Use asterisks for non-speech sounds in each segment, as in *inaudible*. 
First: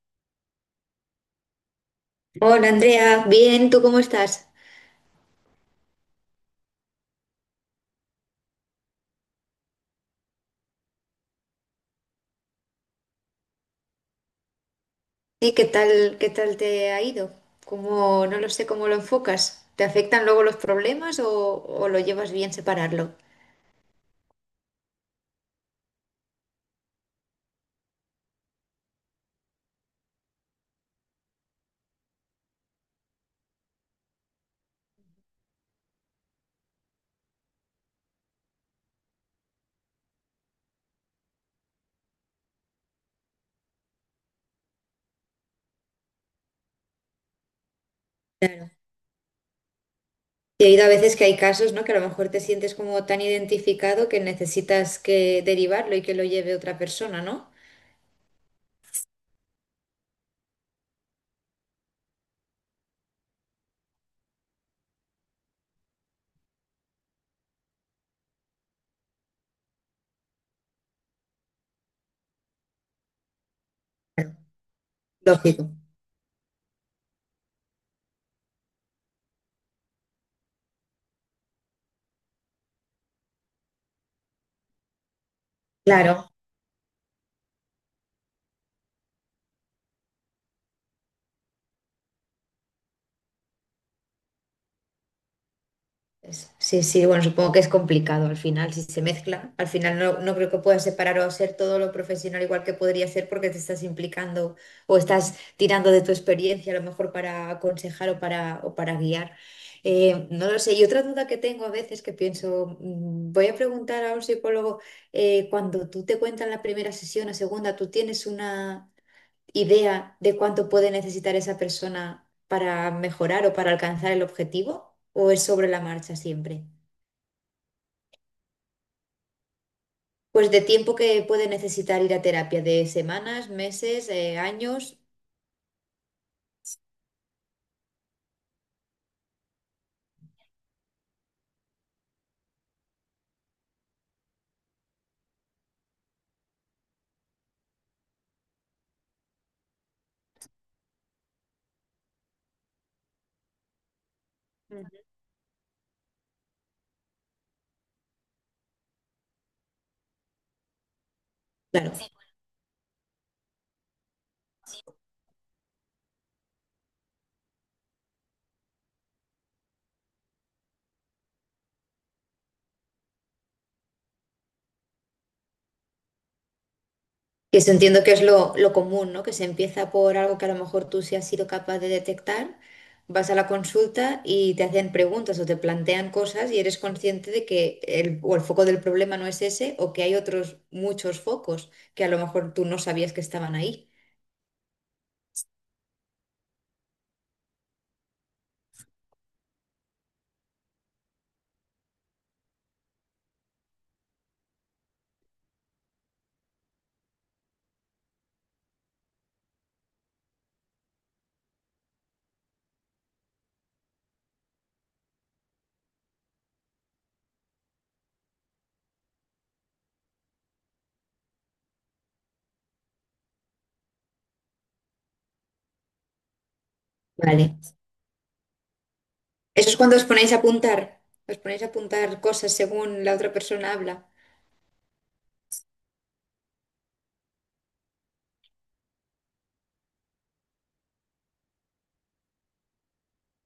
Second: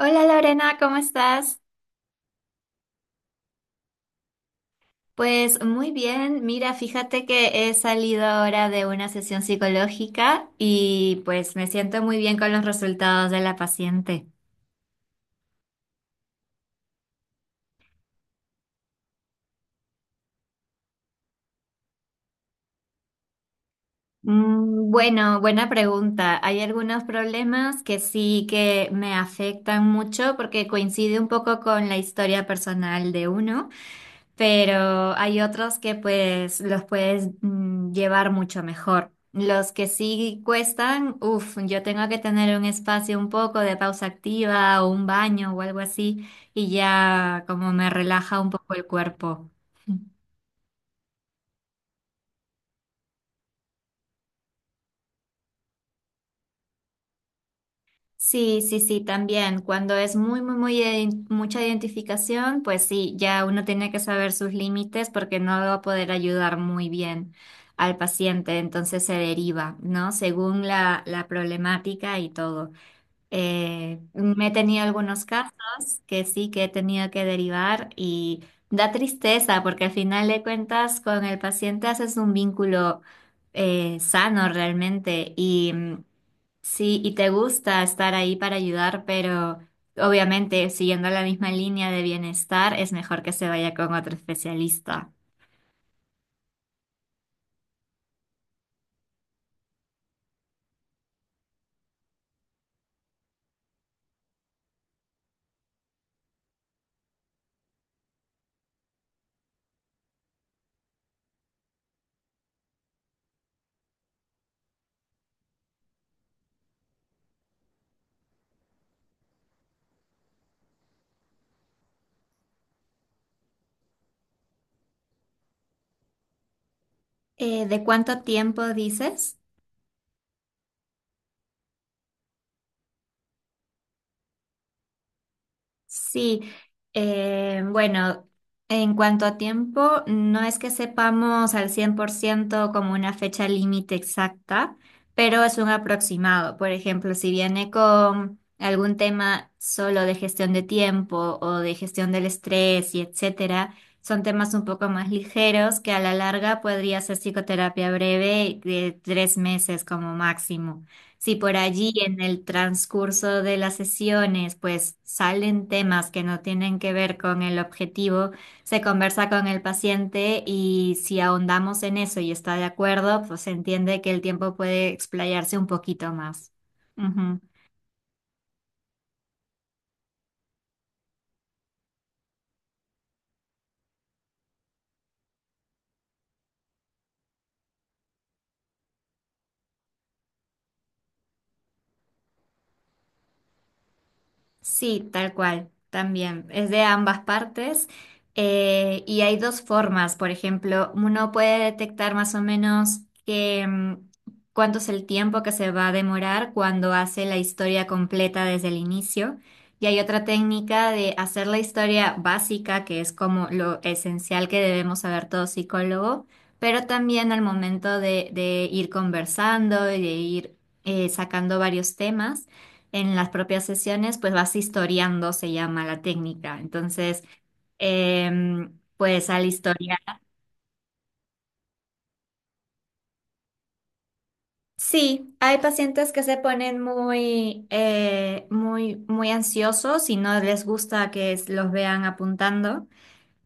Hola Lorena, ¿cómo estás? Hola Andrea, bien, ¿tú cómo estás? Pues muy bien, mira, fíjate que he salido ahora de una sesión psicológica y pues me siento muy bien con los resultados de la paciente. ¿Y qué tal te ha ido? ¿Cómo, no lo sé cómo lo enfocas? ¿Te afectan luego los problemas o lo llevas bien separarlo? Mm, bueno, buena pregunta. Hay algunos problemas que sí que me afectan mucho porque coincide un poco con la historia personal de uno. Pero hay otros que pues los puedes llevar mucho mejor. Los que sí cuestan, uff, yo tengo que tener un espacio un poco de pausa activa o un baño o algo así y ya como me relaja un poco el cuerpo. He oído a veces que hay casos, ¿no? Que a lo mejor te sientes como tan identificado que necesitas que derivarlo y que lo lleve otra persona, ¿no? Sí, sí, sí, también. Cuando es muy, muy, muy mucha identificación, pues sí, ya uno tiene que saber sus límites porque no va a poder ayudar muy bien al paciente, entonces se deriva, ¿no? Según la problemática y todo. Me he tenido algunos casos Lógico. que sí que he tenido que derivar y da tristeza porque al final de cuentas con el paciente haces un vínculo sano realmente y, Claro. sí, y te gusta estar ahí para ayudar, pero obviamente siguiendo la misma línea de bienestar es mejor que se vaya con otro especialista. Sí, sí, bueno, supongo que es complicado al final, si se mezcla. Al final no creo que puedas separar o ser todo lo profesional igual que podría ser porque te estás implicando o estás tirando de tu experiencia a lo mejor para aconsejar o para guiar. No lo sé. Y otra duda que tengo a veces que pienso, voy a preguntar a un psicólogo, cuando tú te cuentas la primera sesión o segunda, ¿tú tienes una idea de cuánto puede necesitar esa persona para mejorar o para alcanzar el objetivo? ¿O es sobre la marcha siempre? ¿De cuánto tiempo dices? Pues de tiempo que puede necesitar ir a terapia, de semanas, meses, años. Sí, bueno, en cuanto a tiempo, no es que sepamos al 100% como una fecha límite exacta, pero es un aproximado. Por ejemplo, si viene con algún tema solo de gestión de tiempo o de gestión del estrés y etcétera, son temas un poco Ujú. más ligeros que a la larga podría ser psicoterapia breve de 3 meses como máximo. Si por allí Claro, en el transcurso de las sesiones pues salen temas que no tienen que ver con el objetivo, se conversa con el paciente y si ahondamos en eso y está de acuerdo, pues se entiende que el tiempo puede explayarse un poquito más. que eso entiendo que es lo común, ¿no? Que se empieza por algo que a lo mejor tú sí has sido capaz de detectar, vas a la consulta y te hacen preguntas o te plantean cosas y eres consciente de que o el foco del problema no es ese, o que hay otros muchos focos que a lo mejor tú no sabías que estaban ahí. Sí, tal cual, también. Es de ambas partes. Y hay dos formas, por ejemplo, uno puede detectar más o menos que, cuánto es el tiempo que se va a demorar cuando hace la historia completa desde el inicio. Y hay otra técnica de hacer la historia básica, que es como lo esencial que debemos saber todo psicólogo, pero también al momento de ir conversando y de ir sacando varios temas en las propias sesiones, pues vas historiando, se llama la técnica. Entonces, Vale. Pues al Eso es cuando historiar. os ponéis a apuntar. Os ponéis a apuntar cosas según la otra persona habla. Sí, hay pacientes que se ponen muy, muy, muy ansiosos y no les gusta que los vean apuntando.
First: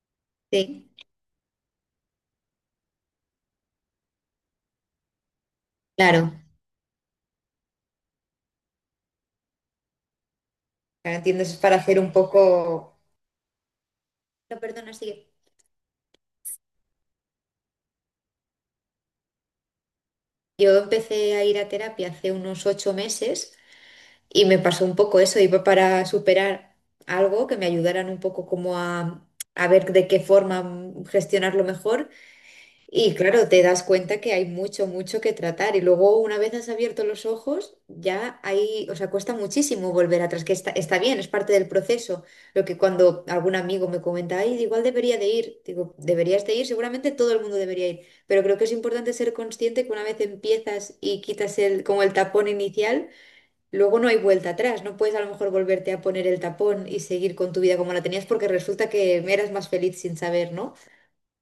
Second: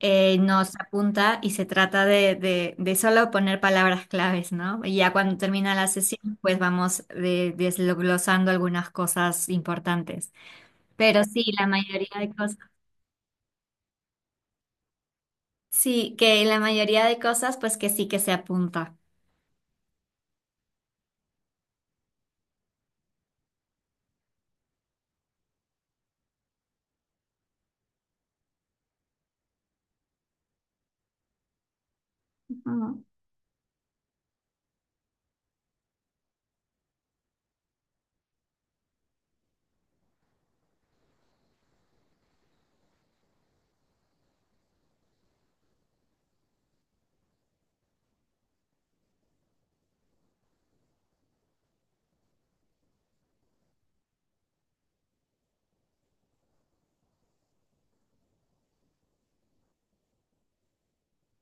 No se Sí, apunta y se trata de solo poner palabras claves, ¿no? Y ya cuando termina la claro. sesión, pues vamos desglosando algunas cosas importantes. Claro, Pero entiendo, sí, eso es la para hacer mayoría un de cosas. poco... No, perdona, sigue. Sí, que en la mayoría de cosas, pues que sí que se apunta. Yo empecé a ir a terapia hace unos 8 meses y me pasó un poco eso. Iba para superar algo que me ayudaran un poco como a ver de qué forma gestionarlo mejor. Ujú. Y claro, te das cuenta que hay mucho, mucho que tratar. Y luego, una vez has abierto los ojos, ya hay, o sea, cuesta muchísimo volver atrás, que está bien, es parte del proceso. Lo que cuando algún amigo me comenta, ay, igual debería de ir, digo, deberías de ir, seguramente todo el mundo debería ir, pero creo que es importante ser consciente que una vez empiezas y quitas como el tapón inicial, luego no hay vuelta atrás. No puedes a lo mejor volverte a poner el tapón y seguir con tu vida como la tenías porque resulta que eras más feliz sin saber, ¿no?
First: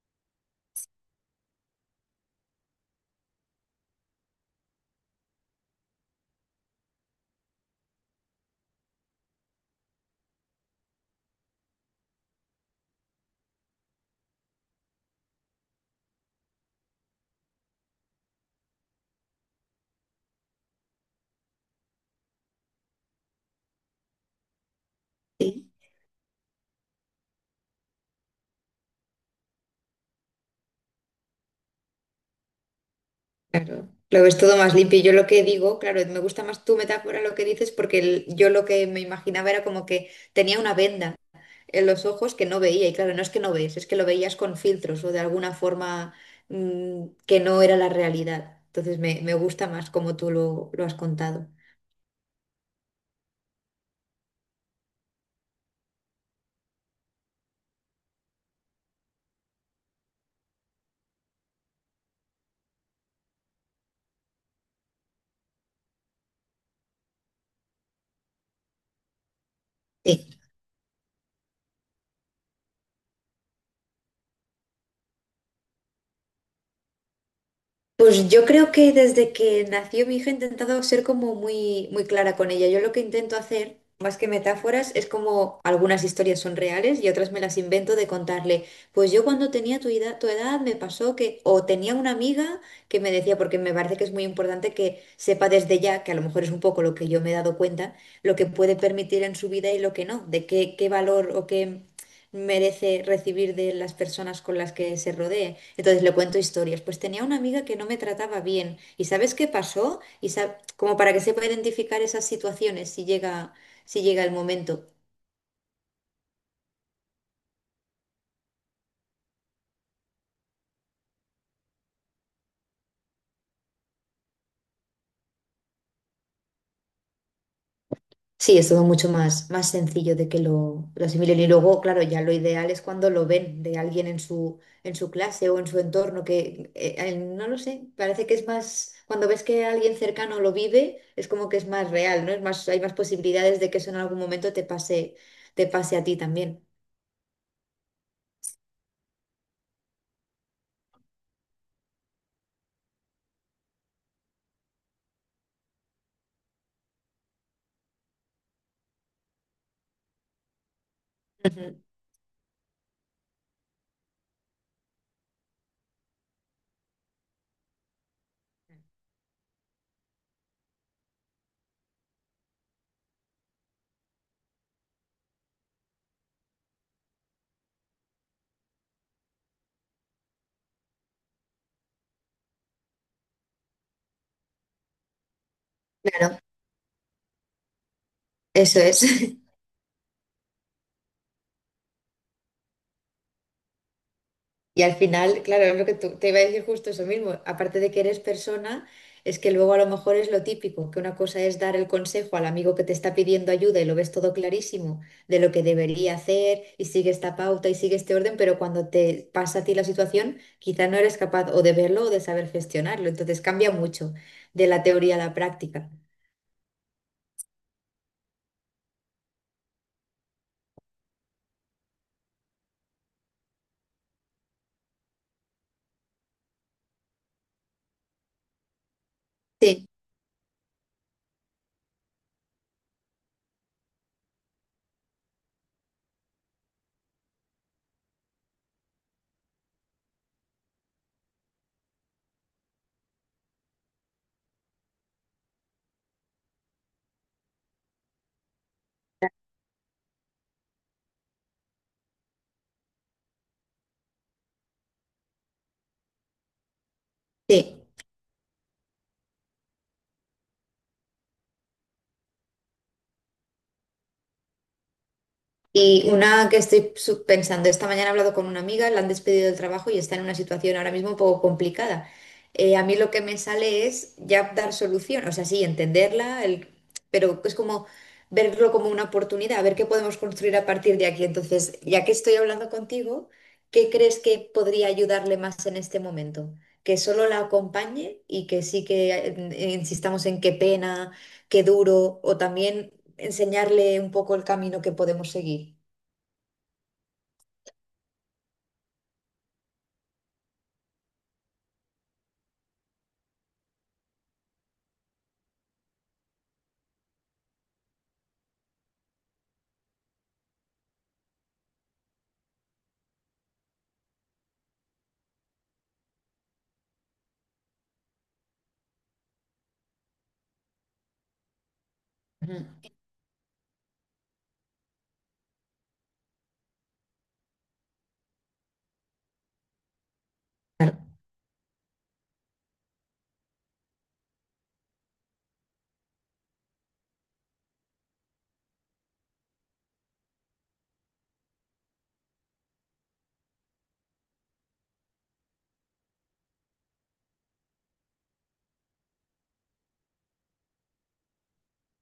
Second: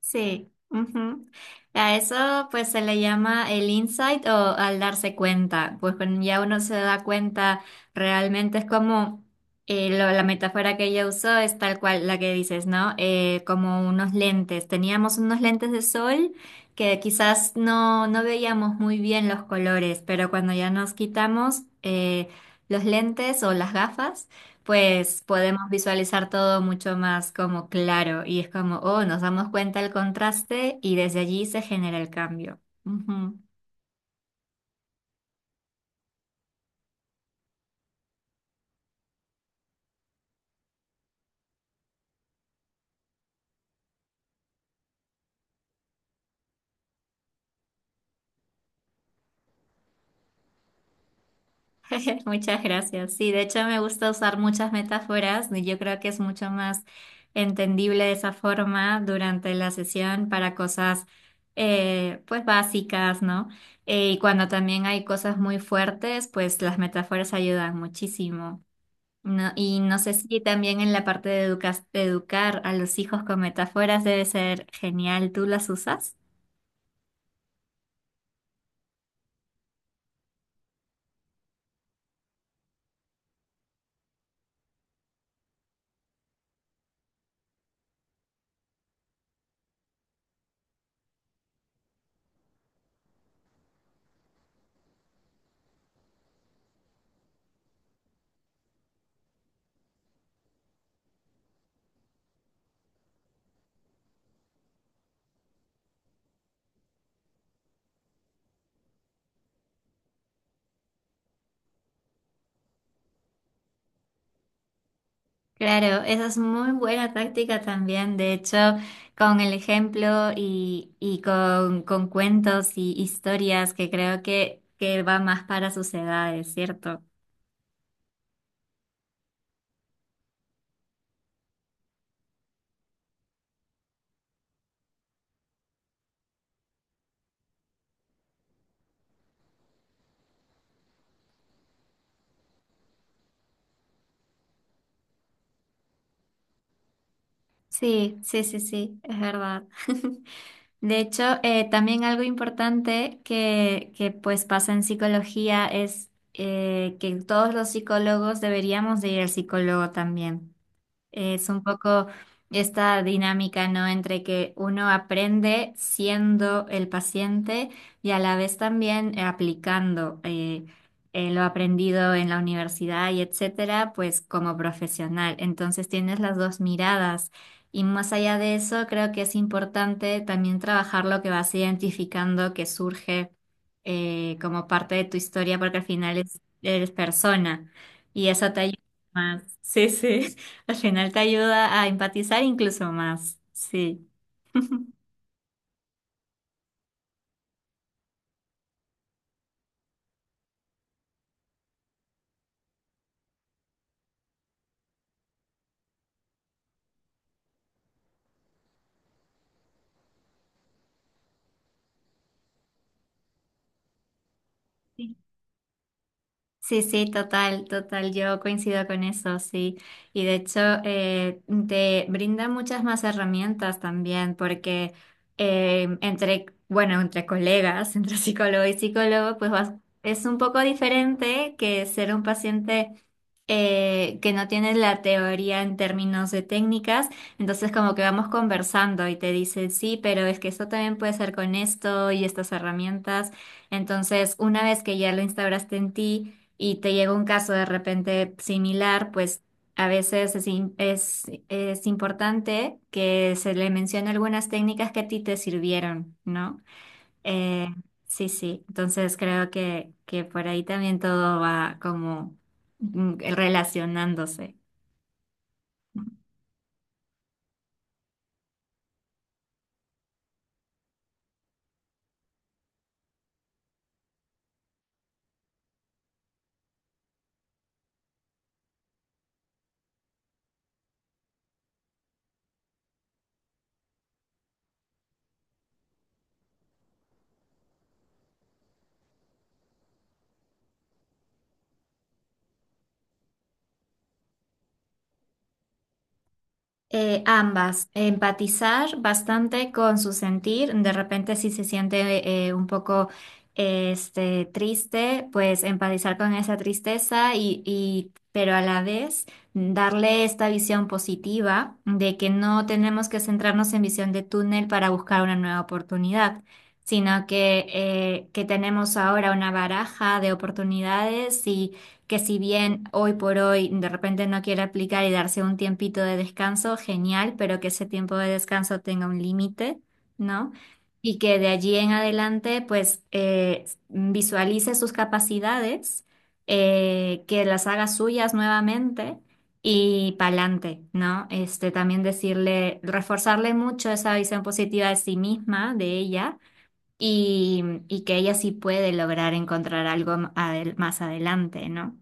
Sí, ujú. A eso pues se le llama el insight o al darse cuenta. Pues cuando ya uno se da cuenta, realmente es como la metáfora que ella usó es tal cual la que dices, ¿no? Como unos lentes. Teníamos unos lentes de sol que quizás no, no veíamos muy bien los colores, pero cuando ya nos quitamos los lentes o las gafas, pues podemos Sí. visualizar todo mucho más como claro y es como, oh, nos damos cuenta del contraste y desde allí se genera el cambio. Ujú. Claro, lo ves todo más limpio. Yo lo que digo, claro, me gusta más tu metáfora lo que dices porque yo lo que me imaginaba era como que tenía una venda en los ojos que no veía. Y claro, no es que no ves, es que lo veías con filtros o de alguna forma que no era la realidad. Entonces me gusta más como tú lo has contado. *laughs* Muchas gracias. Sí, de hecho me gusta usar muchas metáforas y yo creo que es mucho más entendible de esa forma durante la sesión para cosas pues básicas, ¿no? Y cuando también hay cosas muy fuertes, pues las metáforas ayudan muchísimo. No, y no sé Eh, si también en la parte de, de educar a los hijos con metáforas debe ser genial. ¿Tú las usas? Pues yo creo que desde que nació mi hija he intentado ser como muy, muy clara con ella. Yo lo que intento hacer, más que metáforas, es como algunas historias son reales y otras me las invento de contarle. Pues yo cuando tenía tu edad me pasó que, o tenía una amiga que me decía, porque me parece que es muy importante que sepa desde ya, que a lo mejor es un poco lo que yo me he dado cuenta, lo que puede permitir en su vida y lo que no, de qué valor o qué merece recibir de las personas con las que se rodee. Entonces le cuento historias. Pues tenía una amiga que no me trataba bien. ¿Y sabes qué pasó? Como para que sepa identificar esas situaciones si llega el momento. Claro, esa es muy buena táctica también. De hecho, con el ejemplo y con cuentos y historias que creo que va más para sus edades, ¿cierto? Sí, es todo mucho más, más sencillo de que lo asimilen. Y luego, claro, ya lo ideal es cuando lo ven de alguien en en su clase o en su entorno, que no lo sé, parece que es más, cuando ves que alguien cercano lo vive, es como que es más real, ¿no? Es más, hay más posibilidades de que eso en algún momento te pase a ti también. Sí, sí, sí, sí, es verdad. *laughs* De hecho, también algo importante pues pasa en psicología es que todos los psicólogos deberíamos de ir al psicólogo también. Es un Ujú. poco esta dinámica, ¿no? Entre que uno aprende siendo el paciente y a la vez también aplicando lo aprendido en la universidad y etcétera, pues como profesional. Entonces tienes las dos miradas. Y más allá de eso, creo que es importante también trabajar lo que vas identificando que surge como parte de tu historia, porque al final Claro, eres persona y eso te ayuda eso es. más. *laughs* Sí, sí. Al final te ayuda a empatizar incluso más. Sí. Y al final, claro, es lo que te iba a decir justo eso mismo. Aparte de que eres persona, es que luego a lo mejor es lo típico, que una cosa es dar el consejo al amigo que te está pidiendo ayuda y lo ves todo clarísimo de lo que debería hacer y sigue esta pauta y sigue este orden, pero cuando te pasa a ti la situación, quizá no eres capaz o de verlo o de saber gestionarlo. Entonces cambia mucho de la teoría a *laughs* la práctica. Sí, sí, total, total, yo coincido con eso, sí. Y de hecho, te brinda muchas más herramientas también, porque entre, bueno, entre colegas, *laughs* entre psicólogo y psicólogo, pues Sí, es un poco diferente que ser un paciente que no tiene la teoría en términos de técnicas, entonces como que vamos conversando y te dicen, sí, pero es que eso también puede ser con esto y estas herramientas. Entonces, una vez que ya lo instauraste en ti, y te llega un caso de repente similar, pues a veces es importante que se le mencione algunas técnicas que a ti te sirvieron, ¿no? Eh, sí. sí, sí, entonces creo que por ahí también todo va como relacionándose. Y una que estoy pensando, esta mañana he hablado con una amiga, la han despedido del trabajo y está en una situación ahora mismo un poco complicada. A mí lo que me sale es ya dar solución, o sea, sí, entenderla, pero es como verlo como una oportunidad, a ver qué podemos construir a partir de aquí. Entonces, ya que estoy hablando contigo, ¿qué crees que podría ayudarle más en este momento? Que solo la acompañe y que sí que insistamos en qué pena, qué duro, o también enseñarle un poco el camino que podemos seguir. Ambas, empatizar bastante con su sentir, de repente si se siente un poco este, triste, pues empatizar con esa tristeza pero a la vez darle esta visión positiva de que no tenemos que centrarnos en visión de túnel para buscar una nueva oportunidad, sino que tenemos ahora una baraja de oportunidades que si bien Ujú. hoy por hoy de repente no quiere aplicar y darse un tiempito de descanso, genial, pero que ese tiempo de descanso tenga un límite, ¿no? Claro. Y que de allí en adelante, pues, visualice sus capacidades, que las haga suyas nuevamente y pa'lante, ¿no? Este, también decirle, reforzarle mucho esa visión positiva de sí misma, de ella y que ella sí puede lograr encontrar algo más adelante, ¿no?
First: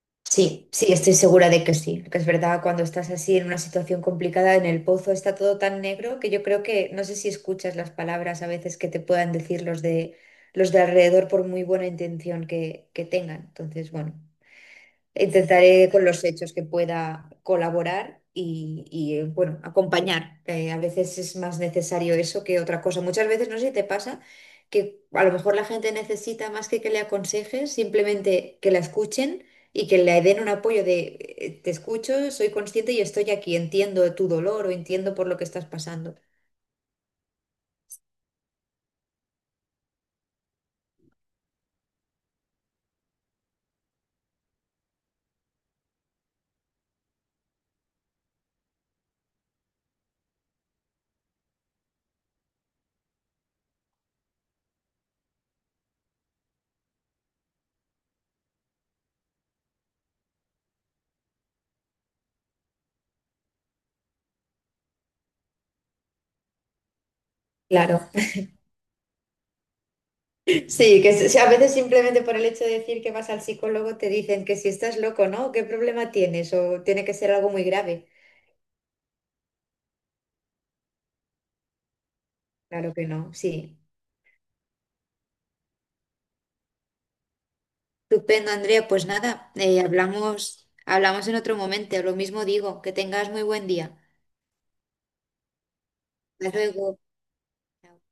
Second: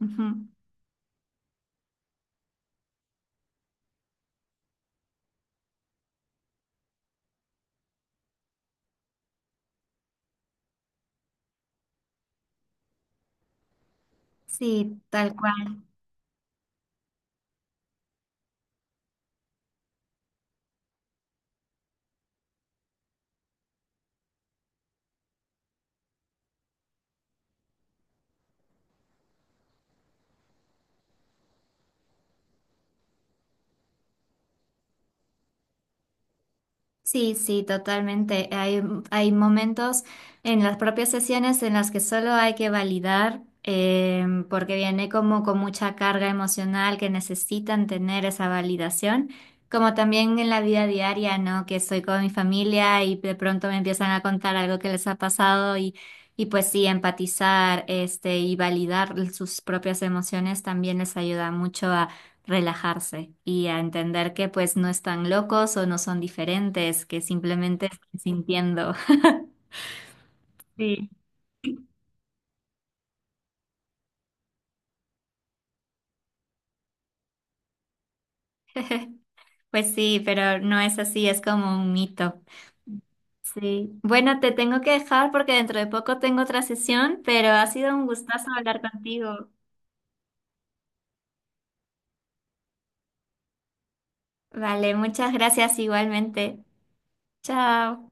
Ujú. Sí, sí, estoy segura de que sí, que es verdad, cuando estás así en una situación complicada, en el pozo está todo tan negro que yo creo que no sé si escuchas las palabras a veces que te puedan decir los de alrededor por muy buena intención que tengan. Entonces, bueno. Sí, tal cual. Intentaré con los hechos que pueda colaborar bueno, acompañar. A veces es más necesario eso que otra cosa. Muchas veces, no sé si te pasa, que a lo mejor la gente necesita más que le aconsejes, simplemente que la escuchen y que le den un apoyo de te escucho, soy consciente y estoy aquí, entiendo tu dolor o entiendo por lo que estás pasando. Sí, sí, totalmente. Hay momentos en las propias sesiones en las que solo hay que validar, porque viene como con mucha carga emocional que necesitan tener esa validación, como también en la vida diaria, ¿no? Que estoy con mi familia y de pronto me empiezan a contar algo que les ha pasado y pues sí, empatizar, este, y validar sus propias emociones también les ayuda mucho relajarse y a entender que pues no están locos o no son diferentes, que simplemente Claro, están sintiendo. *laughs* *laughs* sí, Sí. que a veces simplemente por el hecho de decir que vas al psicólogo te dicen que si estás loco, ¿no? ¿Qué problema tienes? O tiene que ser algo muy grave. *laughs* Pues sí, pero no es así, es como un mito. Claro que no, sí. Sí. Bueno, te tengo que dejar porque dentro de poco tengo otra sesión, pero ha sido un gustazo Estupendo, hablar Andrea. Pues contigo. nada, hablamos en otro momento. Lo mismo digo, que tengas muy buen día. Vale, muchas gracias igualmente. Hasta luego. Chao.